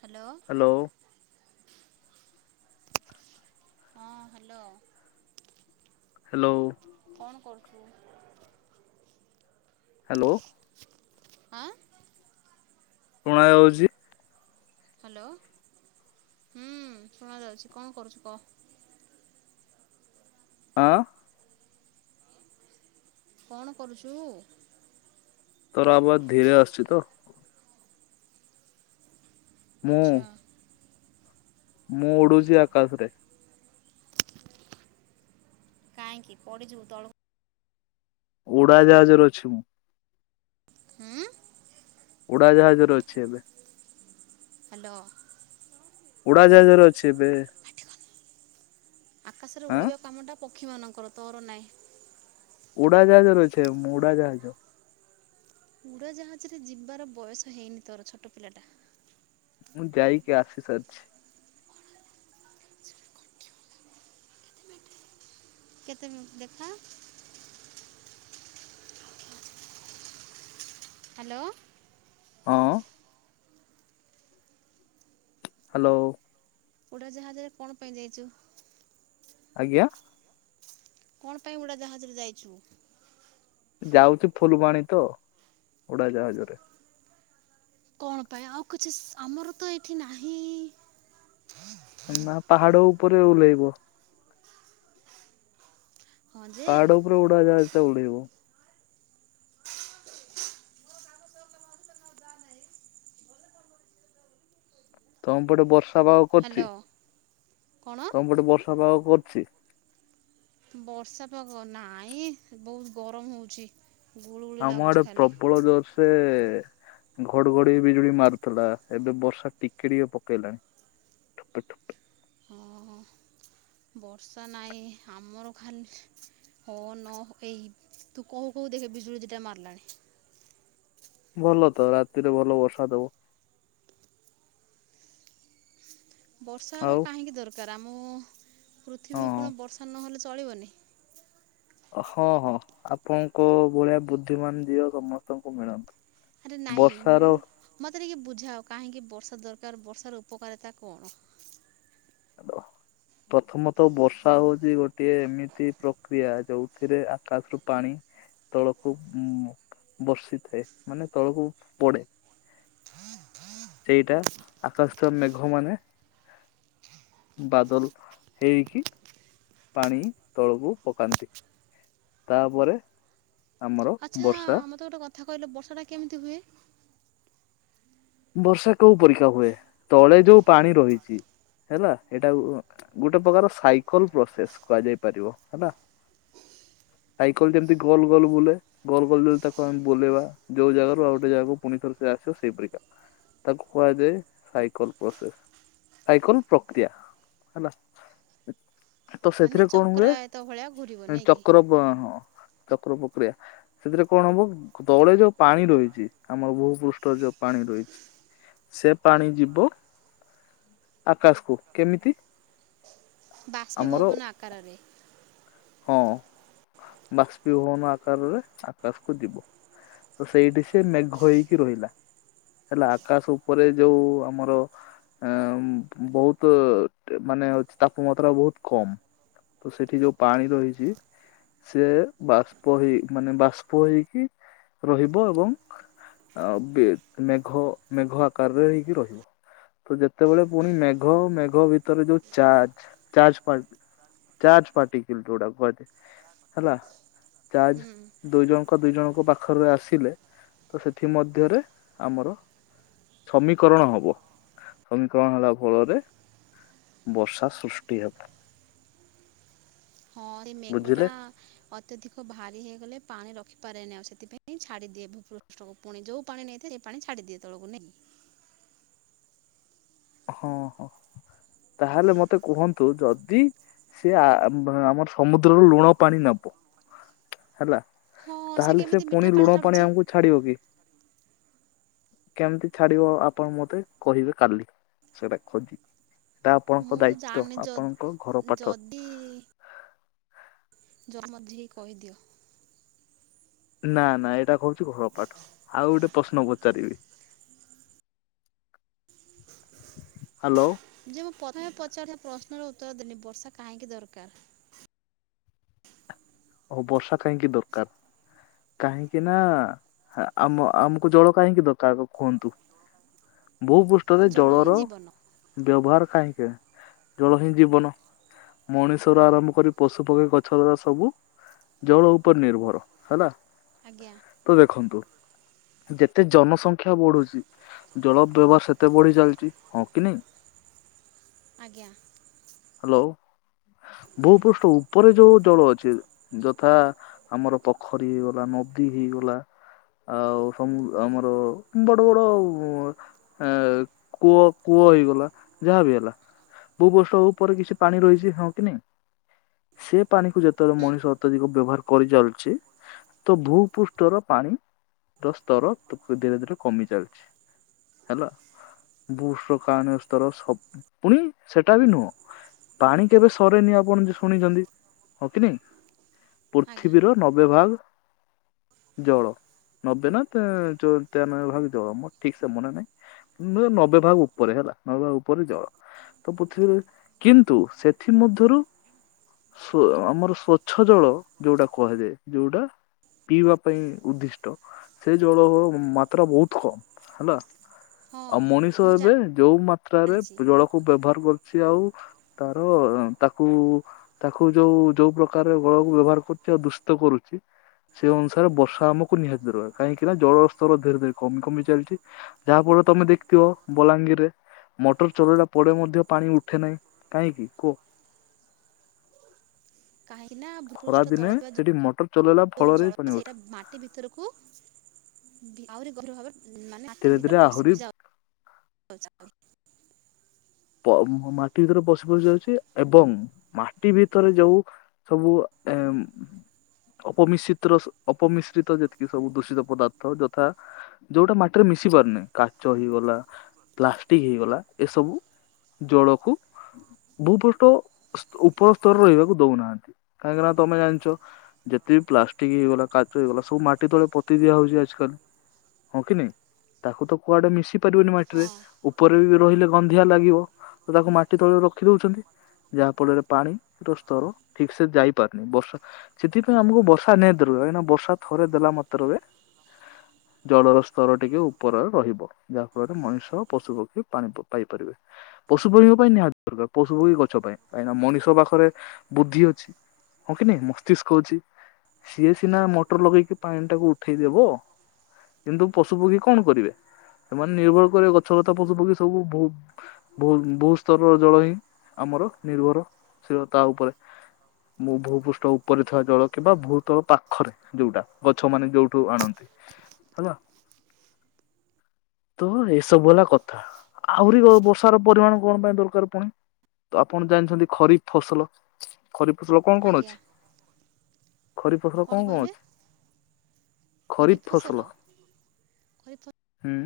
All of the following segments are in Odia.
Hello hello. ହଁ ହ୍ୟାଲୋ ହାଲୋ। ଣ କରୁଚୁ। ହାଲୋ। ଆଁ। ଶୁଣା ଯାଉଛି। ହାଲୋ ହୁଁ ଶୁଣା ଯାଉଛି କଣ କରୁଛୁ କହ। ଆଁ କଣ କରୁଛୁ। ତୋରୋ ଆବାଜ୍ ଧୀରେ ଆସୁଛି ତ ମୁଁ ଆଚ୍ଛା। ମୁଁ ଉଡୁଚି ଆକାଶରେ। କାହିଁକି ପଡିଯିବୁ ତଳୁକୁ ଉଡାଜାହାଜରେ ଅଛି ମୁଁ। ହୁଁ। ଉଡାଜାହାଜରେ ଅଛି ଏବେ। ହାଲୋ। ଉଡ଼ାଜାହାଜରେ ଅଛି ଏବେ। ଆକାଶରେ ଆଁ ଉଡିବା କାମଟା ପକ୍ଷୀ ମାନଙ୍କର ତୋରୋ ନାଇଁ। ଉଡ଼ାଜାହାଜରେ ଅଛି ଏବେ ମୁଁ ଉଡ଼ାଜାହାଜ। ଉଡାଜାହାଜରେ ଯିବାର ବୟସ ହେଇନି ତୋରୋ ଛୋଟୋ ପିଲା ଟା। ମୁଁ ଯାଇକି ଆସି ସାରିଛି। କେତେ ମି ଦେଖା। ହାଲୋ। ହଁ। ହାଲୋ। ଉଡାଜାହାଜରେ କଣ ପାଇଁ ଯାଇଚୁ? ଆଜ୍ଞା। କଣ ପାଇଁ ଉଡାଜାହାଜରେ ଯାଇଛୁ? ଯାଉଛି ଫୁଲବାଣୀ ତ ଉଡାଜାହାଜରେ। କଣ ପାଇଁ ଆଉ କିଛି ଆମର ତ ଏଇଠି ନାହିଁ? ଏଁନାଁ ପାହାଡ ଉପରେ ଓହ୍ଲେଇବ। ହଁ ଯେ ପାହାଡ ଉପରେ ଉଡାଜାହାଜ ଟା ଉଡେଇବ। ତମ ପଟେ ବର୍ଷା ପାଗ କରୁଚି ହ୍ୟାଲୋ କଣ ତମ ପଟେ ବର୍ଷା ପାଗ [unintelligible] ବର୍ଷା ପାଗ ନାଇଁ ବୋହୁତ ଗରମ ହୋଉଚି। ଆମ ଆଡେ ପ୍ରବଳ ଜୋରସେ ଘଡଘଡି ବିଜୁଳି ମାରୁଥୁଲା ଏବେ ବର୍ଷା ଟିକେ ଟିକେ ପକେଇଲାଣି। ଠୋପେ ଠୋପେ। ହଁ ବର୍ଷା ନାଇଁ ଆମର ଖାଲି ହୋନୋ ଏଇ ତୁ କୋହୁ କୋହୁ ଦେଖେ ବିଜୁଳି ଦିଟା ମାରଲାଣି। ଭଲ ତ ରାତିରେ ଭଲ ବର୍ଷା ଦବ। ବର୍ଷା ହେବା ଆଉ କାହିଁକି ଦରକାର ଆମ ପୃଥିବୀକୁ କଣ ହଁ ବର୍ଷା ନହେଲେ ଚଳିବନି। ଅ ହଁ ହଁ ଆପଣଙ୍କ ଭଳିଆ ବୁଦ୍ଧିମାନ ଝିଅ ସମସ୍ତଙ୍କୁ ମିଳନ୍ତୁ। ଆରେ ନାଇଁ ବର୍ଷାର ମୁଁ ମତେ ଟିକେ ବୁଝାଅ କାହିଁକି ବର୍ଷା ଦର କାର ବର୍ଷାର ଉପକାରିତା କଣ? [unintelligible] ପ୍ରଥମତଃ ବର୍ଷା ହଉଛି ଗୋଟେ ଏମିତି ପ୍ରକ୍ରିୟା ଯୋଉଥିରେ ଆକାଶରୁ ପାଣି ତଳକୁ ବର୍ଷିଥାଏ ମାନେ ତଳକୁ ପଡେ। ସେଇଟା ଆକାଶର ମେଘ ମାନେ ବାଦଲ ହେଇକି ପାଣି ତଳକୁ ପକାନ୍ତି। ତାପରେ ଆମର ଆଚ୍ଛା ବର୍ଷା ମୋତେ ଗୋଟେ କଥା କହିଲୁ ବର୍ଷାଟା କେମିତି ହୁଏ? ବର୍ଷା କୋଉ ପରୀକ୍ଷା ହୁଏ ତଳେ ଯୋଉ ପାଣି ରହିଛି। ହେଲା ଏଇଟା କୁ ଗୋଟେ ପ୍ରକାର ସାଇକଲ ପ୍ରସେସ କୁହାଯାଇ ପାରିବ ହେଲା। [inaudible] ସାଇକଲ ଯେମିତି ଗୋଲ ଗୋଲ ବୁଲେ ଗୋଲ ଗୋଲରୁ ତାକୁ ଆମେ ବୋଲବା ଯୋଉ ଜାଗାରୁ ଆଉ ଗୋଟେ ଜାଗାକୁ ପୁଣିଥରେ ସେ ଆସେ ସେଇ ପରିକା ତାକୁ କୁହାଯାଏ ସାଇକଲ ପ୍ରୋସେସ। ସାଇକଲ ପ୍ରକ୍ରିୟା ହେଲା। ତ ମାନେ ସେଥିରେ କଣ ହୁଏ ଚକ୍ରାୟତ ଭଳିଆ ଘୁରିବ ନାଇଁ କି ଚକ୍ର ଅ ବ ହଁ। ଚକ୍ର ପ୍ରକ୍ରିୟା ସେଥିରେ କଣ ହବ ତଳେ ଯୋଉ ପାଣି ରହିଛି ଆମର ଭୂ ପୃଷ୍ଠ ଯୋଉ ପାଣି ରହିଛି ସେ ପାଣି ଯିବ ଆକାଶକୁ କେମିତି? ବାଷ୍ପୀ ଆମର ଭବନ ଆକାରରେ। ହଁ ବାଷ୍ପୀଭବନ ଆକାରରେ ଆକାଶକୁ ଯିବ। ତ ସେଇଠି ସେ ମେଘ ହେଇକି ରହିଲା। ହେଲା ଆକାଶ ଉପରେ ଯୋଉ ଆମର ଆ ବହୁତୁ ମାନେ ହଉଛି ତାପମାତ୍ରା ବହୁତ କମ୍। ତ ସେଠି ଯୋଉ ପାଣି ରହିଛି ସିଏ ବାଷ୍ପ ହେଇ ମାନେ ବାଷ୍ପ ହେଇକି ରହିବ ଏବଂ ଆଉ ବି ମେଘ ମେଘ ଆକାରରେ ହେଇକି ରହିବ। ତ ଯେତେବେଳେ ପୁଣି ମେଘ ମେଘ ଭିତରେ ଯୋଉ ଚାର୍ଜ ଚାର୍ଜ କ୍ୱାଲ ଚାର୍ଜ ପାର୍ଟି କିିଲଉଡା କୁହାଯାଏ ହେଲା। ଚାର୍ଜ ହୁଁ ଦୁଇ ଜଣଙ୍କ ଦି ଜଣଙ୍କ ପାଖରେ ଆସିଲେ ତ ସେଥି ମଧ୍ୟରେ ଆମର ସମୀକରଣ ହବ ସମୀକରଣ ହେଲା ଫଳରେ ବର୍ଷା ସୃଷ୍ଟି ହେବ। ହଁ ଏ ମେଘ ଟା ବୁଝିଲେ ଅତ୍ୟଧିକ ଭାରି ହେଇଗଲେ ପାଣି ରଖିପାରେନି ଆଉ ସେଥିପାଇଁ ଛାଡ଼ିଦିଏ ଭୂପୃଷ୍ଠକୁ ପୁଣି ଯୋଉ ପାଣି ନେଇଥାଏ ସେ ପାଣି ଛାଡ଼ିଦିଏ ତଳକୁ ନେଇ [unintelligible] ହଁ ହଁ ତାହେଲେ ମତେ କୁହନ୍ତୁ ଯଦି ସେ ଆ ଆମର ସମୁଦ୍ରର ଲୁଣ ପାଣି ନେବ ହେଲା। ହଁ ତାହେଲେ ସେ କେମିତି ମିଠା ପୁଣି ଲୁଣ ପାଣି ଛାଡ଼ୁଛି ଆମକୁ ଛାଡିବ କି? କେମିତି ଛାଡିବ ଆପଣ ମତେ କହିବେ କାଲି ସେଟା ଖୋଜି। ଏଟା ଆପଣଙ୍କ ମୁଁ ତ ଦାୟିତ୍ଵ ଜାଣିନି ଯ ଆପଣଙ୍କ ଘର ପାଠ। ଯ ମଝେଇ କହିଦିଅ। ନା ନା ଏଇଟା କହୁଛି ଘରପଠ ଆଉ ଗୋଟେ ପ୍ରଶ୍ନ ପଚାରିବି। ହାଲୋ। ଯେ ମୁଁ ପ୍ରଥମେ ପଚାରିଲି ପ୍ରଶ୍ନର ଉତ୍ତର ଦେଲି ବର୍ଷା କାହିଁକି ଦରକାର? ଓ ବର୍ଷା କାହିଁକି ଦରକାର? କାହିଁକି ନା ଆମ ଆମକୁ ଜଳ କାହିଁକି ଦରକାର ଆଗ କୁହନ୍ତୁ? ଭୂପୃଷ୍ଠରେ ଜଳ ହିଁ ଜଳର ଜୀବନ ବ୍ୟବହାର କାହିଁକି ଜଳ ହିଁ ଜୀବନ ମଣିଷ ର ଆରମ୍ଭ କରି ପଶୁ ପକ୍ଷୀ ଗଛ ଲତା ସବୁ ଜଳ ଉପରେ ନିର୍ଭର ହେଲା। ଆଜ୍ଞା ତ ଦେଖନ୍ତୁ ଯେତେ ଜନସଂଖ୍ୟା ବଢୁଛି ଜଳ ବ୍ୟବହାର ସେତେ ବଢ଼ି ଚାଲିଛି ହଁ କି ନାଇଁ? ଆଜ୍ଞା। ହ୍ୟାଲୋ ଭୂପୃଷ୍ଠ ଉପରେ ଯୋଉ ଜଳ ଅଛି ଯଥା ଆମର ପୋଖରୀ ହେଇଗଲା ନଦୀ ହେଇଗଲା ଆଉ ସମୁ ଆମର ବଡ ବଡ ଉଁ ଅ କୂଅ କୂଅ କୂଅ ହେଇଗଲା ଯାହା ବି ହେଲା ଭୂପୃଷ୍ଠ ଉପରେ କିଛି ପାଣି ରହିଛି ହଁ କି ନାଇଁ? ସେ ପାଣିକୁ ଯେତେବେଳେ ହୁଁ ମଣିଷ ଅତ୍ୟଧିକ ବ୍ୟବହାର କରିଚାଲିଛି। ତ ଭୂ ପୃଷ୍ଠର ପାଣି ର ସ୍ତର ତ ଧୀରେ ଧୀରେ କମି ଚାଲିଛି। ହେଲା ବୁଷ କାନ ସ୍ତର ସବ ପୁଣି ସେଟା ବି ନୁହଁ। ପାଣି କେବେ ସରେନି ଆପଣ ଶୁଣିଛନ୍ତି ହଁ କି ନାଇ? ଆଜ୍ଞା ପୃଥିବୀର ନବେ ଭାଗ ଜଳ ନବେ ନା ତେୟା ଚୋ ତେୟାନବେ ଭାଗ ଜଳ ମୋ ଠିକସେ ମନେ ନାହିଁ। ନୋ ନବେ ଭାଗ ଉପରେ ହେଲା ନବେ ଭାଗ ଉପରେ ଜଳ। ତ ପୃିଥିବୀ କିନ୍ତୁ ସେଥିମଧ୍ୟରୁ ସୋ ଆମର ସ୍ବ ସ୍ୱଚ୍ଛ ଜଳ ଯୋଉଟା କୁହାଯାଏ ଯୋଉଟା ପିଇବା ପାଇଁ ଉଦ୍ଦିଷ୍ଟ ସେ ଜଳ ମାତ୍ରା ବହୁତ କମ୍ ହେଲା। ହଁ ଆଉ ମଣିଷ ମୁଁ ଏବେ ଯୋଉ ମାତ୍ରାରେ ଜାଣିଛି ଜଳକୁ ବ୍ୟବହାର କରୁ ସିଏ ଆଉ ତାର ତାକୁ ତାକୁ ଯୋଉ ଯୋଉ ପ୍ରକାର ଜଳକୁ ବ୍ୟବହାର କରୁଛି ଆଉ ଦୂଷିତ କରୁଛି। ସେ ଅନୁସାରେ ବର୍ଷା ଆମକୁ ନିହାତି ଦରକାର କାହିଁକିନା ଜଳର ସ୍ତର ଧୀରେ ଧୀରେ କମି କମି ଚାଲିଛି ଯାହାଫଳ ପୁଅ ତମେ ଦେଖିଥିବ ବଲାଙ୍ଗୀରରେ ମଟର ଚଲେଇଲା ପରେ ମଧ୍ୟ ପାଣି ଉଠେ ନାହିଁ କାହିଁକି କୁହ? [inaudible] କାହିଁକିନା ଖରା ଭୂପୃଷ୍ଠ ଦିନେ ତଳେ ଥିବା ଜ ସେଠି ମଟର ଚଲେଇଲା ଯୋଉ ଫଳରେ ପାଣି ଜଳ ଉଠେ ସେଇଟା ମାଟି ଭିତରକୁ ଭି ଆହୁରି ଗଭୀର ଭାବରେ ମାନେ ମାଟି ଧୀରେ ଧୀରେ ଭିତରକୁ ପଶି ଆହୁରି ପଶି ଚି ପ ମାଟି ଭିତରକୁ ପଶି ପଶି ଯାଉଛି ଏବଂ ମାଟି ଭିତରେ ଯୋଉ ସବୁ ଉଁ ଅପମିଶ୍ରିତ ଅପମିଶ୍ରିତ ଯେତିକି ସବୁ ଦୂଷିତ ପଦାର୍ଥ ଯଥା ଯୋଉଟା ମାଟିରେ ମିଶି ପାରୁନି କାଚ ହେଇଗଲା ପ୍ଲାଷ୍ଟିକ ହେଇଗଲା ଏସବୁ ଜଳକୁ ଭୂପୃଷ୍ଠ ସ ଉପର ସ୍ତରରେ ରହିବାକୁ ଦଉନାହାନ୍ତି କାହିଁକିନା ତମେ ଜାଣିଛ ଯେତେ ପ୍ଲାଷ୍ଟିକ ହେଇଗଲା କାଚ ହେଇଗଲା ସବୁ ମାଟି ତଳେ ପୋତି ଦିଆ ହଉଛି ଆଜ କାଲ। ହଁ କି ନାଇଁ ତାକୁ ତ କୁଆଡ଼େ ମିଶି ପାରିବନି ମାଟିରେ, ଉପରେ ବି ରହିଲେ ଗନ୍ଧିଆ ଲାଗିବ। ତ ତାକୁ ମାଟି ତଳେ ରଖି ଦଉଛନ୍ତି। ଯାହା ଫଳରେ ପାଣି ର ସ୍ତର ଠିକ ସେ ଯାଇପାରୁନି ବର୍ଷା ସେଥିପାଇଁ ଆମକୁ ବର୍ଷା ନିହାତି ଦରକ କାହିଁକିନା ବର୍ଷା ଥରେ ଦେଲା ମତ୍ରକେ ଜଳର ସ୍ତର ଟିକେ ଉପରରେ ରହିବ ଯାହା ଫଳରେ ମଣିଷ ପଶୁ ପକ୍ଷୀ ପାଣି ପାଇପାରିବେ। ପଶୁପକ୍ଷୀଙ୍କ ପାଇଁ ନିହାତି ଦରକାର ପଶୁପକ୍ଷୀ, ଗଛ ପାଇଁ କାହିଁକିନା ମଣିଷ ପାଖରେ ବୁଦ୍ଧି ଅଛି। ହଁ କି ନାଇଁ ମସ୍ତିଷ୍କ ଅଛି। ସିଏ ସିନା ମୋଟର ଲଗେଇକି ପାଣିଟାକୁ ଉଠେଇ ଦବ। କିନ୍ତୁ ପଶୁ ପକ୍ଷୀ କଣ କରିବେ ସେମାନେ ନିର୍ଭର କରିବେ ଗଛ ଲତା ପଶୁ ପକ୍ଷୀ ସବୁ ବୋହୁ ଭୂ-ଭୂସ୍ତରର ଜଳ ହିଁ ଆମର ନିର୍ଭରଶୀଳ ତା ଉପରେ। ମୁଁ ଭୂପୃଷ୍ଠ ଉପରେ ଥିବା ଜଳ କିମ୍ବା ଭୂତଳ ପାଖରେ ଯୋଉଟା ଗଛମାନେ ଯୋଉଠୁ ଆଣନ୍ତି। ହେଲା ତ ଏସବୁ ହେଲା କଥା। ଆହୁରି ବର୍ଷ ପରିମାଣ କଣ ପାଇଁ ଦରକାର ପୁଣି? ତ ଆପଣ ଜାଣିଛନ୍ତି ଖରିଫ୍ ଫସଲ ଖରିଫ୍ ଫସଲ କଣ କଣ ଆଜ୍ଞା ଅଛି? ଖରିଫ୍ ଫସଲ କଣ କଣ ଅଛି? ଖରିଫ ଫସଲ ଖରିଫ ହୁଁ।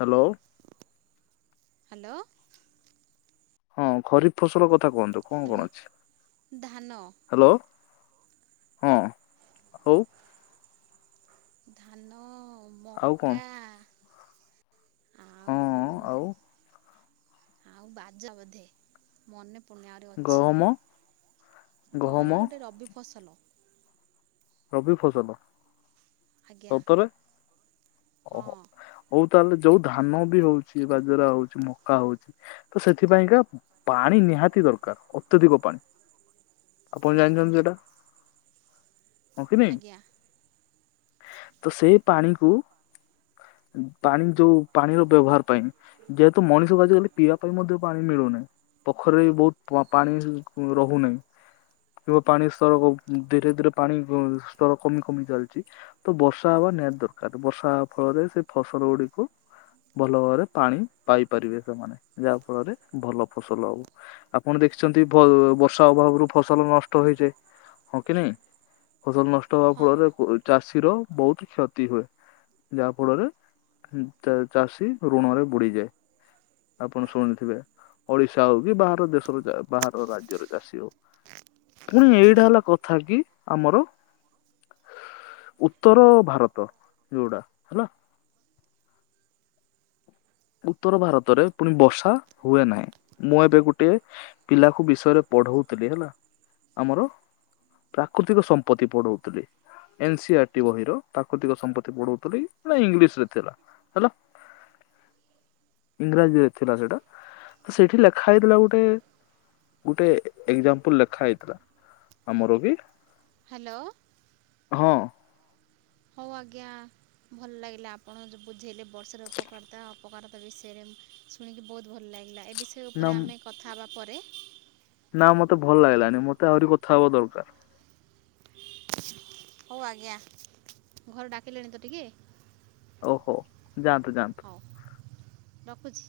ହ୍ୟାଲୋ ହ୍ୟାଲୋ ହଁ ଖରିଫ ଫସଲ କଥା କୁହନ୍ତୁ କଣ ହ୍ୟାଲୋ କଣ ଅଛି ଧାନ ହ୍ୟାଲୋ ହଁ ହଉ ଧାନ ଆଉ କଣ? ମକା ହଁ ଆଉ ଆଉ ଆଉ ବାଜା ବୋଧେ ମନେ ପଡ଼ୁନି ଆହୁରି ଅଛି। ଗହମ ଗହମ ଗୋଟେ ରବି ଫସଲ ରବି ଫସଲ? ଆଜ୍ଞା ସତରେ? ହଁ ଓହୋଃ ହଉ। ତାହେଲେ ଯୋଉ ଧାନ ବି ହଉଛି ବାଜରା ହଉଛି ମକା ହଉଛି ତ ସେଥିପାଇଁକା ପାଣି ନିହାତି ଦରକାର, ଅତ୍ୟଧିକ ପାଣି, ଆପଣ ଜାଣିଛନ୍ତି ସେଇଟା? ହଁ କି ନାଇଁ? ଆଜ୍ଞା ତ ସେଇ ପାଣିକୁ ପାଣି ଯୋଉ ପାଣିର ବ୍ୟବହାର ପାଇଁ ଯେହେତୁ ମଣିଷକୁ ଆଜିକାଲି ପିଇବା ପାଇଁ ମଧ୍ୟ ପାଣି ମିଳୁନାହିଁ ପୋଖରୀରେ ବି ବହୁତ ପାଣି ରହୁନାହିଁ କୂଅ ପାଣି ସବୁ ଧୀରେ ଧୀରେ ପାଣି ସ୍ତର କମି କମି ଚାଲିଛି ତ, ବର୍ଷା ହବା ନିହାତି ଦରକାର, ବର୍ଷା ହବା ଫଳରେ ସେ ଫସଲ ରୌଡ଼ିକୁ ଭଲ ଭାବରେ ପାଣି ପାଇପାରିବେ ସେମାନେ, ଯାହା ଫଳରେ ଭଲ ଫସଲ ହବ, ଆପଣ ଦେଖ ଦେଖିଛନ୍ତି ବର୍ଷା ଅଭାବରୁ ଫସଲ ନଷ୍ଟ ହେଇଯାଏ, ହଁ କି ନାଇଁ? ଫସଲ ନଷ୍ଟ ହବା ହଁ ଫଳରେ ଚାଷୀର ବହୁତ କ୍ଷତି ହୁଏ ଯାହା ଫଳରେ ଚାଷୀ ଋଣରେ ବୁଡିଯାଏ। ଆପଣ ଶୁଣିଥିବେ। ଓଡିଶା ହଉ କି ବାହାର ଦେଶର, ବାହାର ରାଜ୍ୟର ଚାଷୀ ହଉ। ପୁଣି ଏଇଟା ହେଲା କଥା କି ଆମର ଉତ୍ତର ଭାରତ ଯୋଉଟା ହେଲା। ଉତ୍ତର ଭାରତରେ ପୁଣି ବର୍ଷା ହୁଏ ନାହିଁ, ମୁଁ ଏବେ ଗୋଟେ ପିଲାକୁ ବିଷୟରେ ପଢଉଥିଲି ହେଲା, ଆମର ପ୍ରାକୃତିକ ସମ୍ପତ୍ତି ପଢଉଥିଲି। ଏନ ସି ଆରଟି ବହିର ପ୍ରାକୃତିକ ସମ୍ପତ୍ତି ପଢଉଥିଲ ଇଂଲିଶ ରେ ଥିଲା ହେଲା। ଇଂରାଜୀରେ ଥିଲା ସେଟା, ତ ସେଇଠି ଲେଖା ହେଇଥିଲା ଗୋଟେ ଗୋଟେ ଏକ୍ଜାମ୍ପଲ ଲେଖା ହେଇଥିଲା ଆମର ବି ହାଲୋ ହଁ ଅ ହଉ ଆଜ୍ଞା ଭଲ ଲାଗିଲା ଆପଣ ଯ ବୁଝେଇଲେ ବର୍ଷାର ଉପକାରିତା, ଅପକାରତା, ବିଷୟରେ ଶୁଣିକି ବହୁତ ଭଲ ଲାଗିଲା। ଏ ବିଷୟ ନା ଉପରେ ଆମେ କଥା ହେବା ପରେ ନା ମତେ ଭଲ ଲାଗିଲାନି, ମତେ ଆହୁରି କଥା ହବା ଦରକାର। ହଉ ଆଜ୍ଞା, ଘରେ ଡାକିିଲେଣି ତ ଟିକେ ଓହୋ, ଯାଆନ୍ତୁ ଯାଆନ୍ତୁ। ହଉ ରଖୁଛି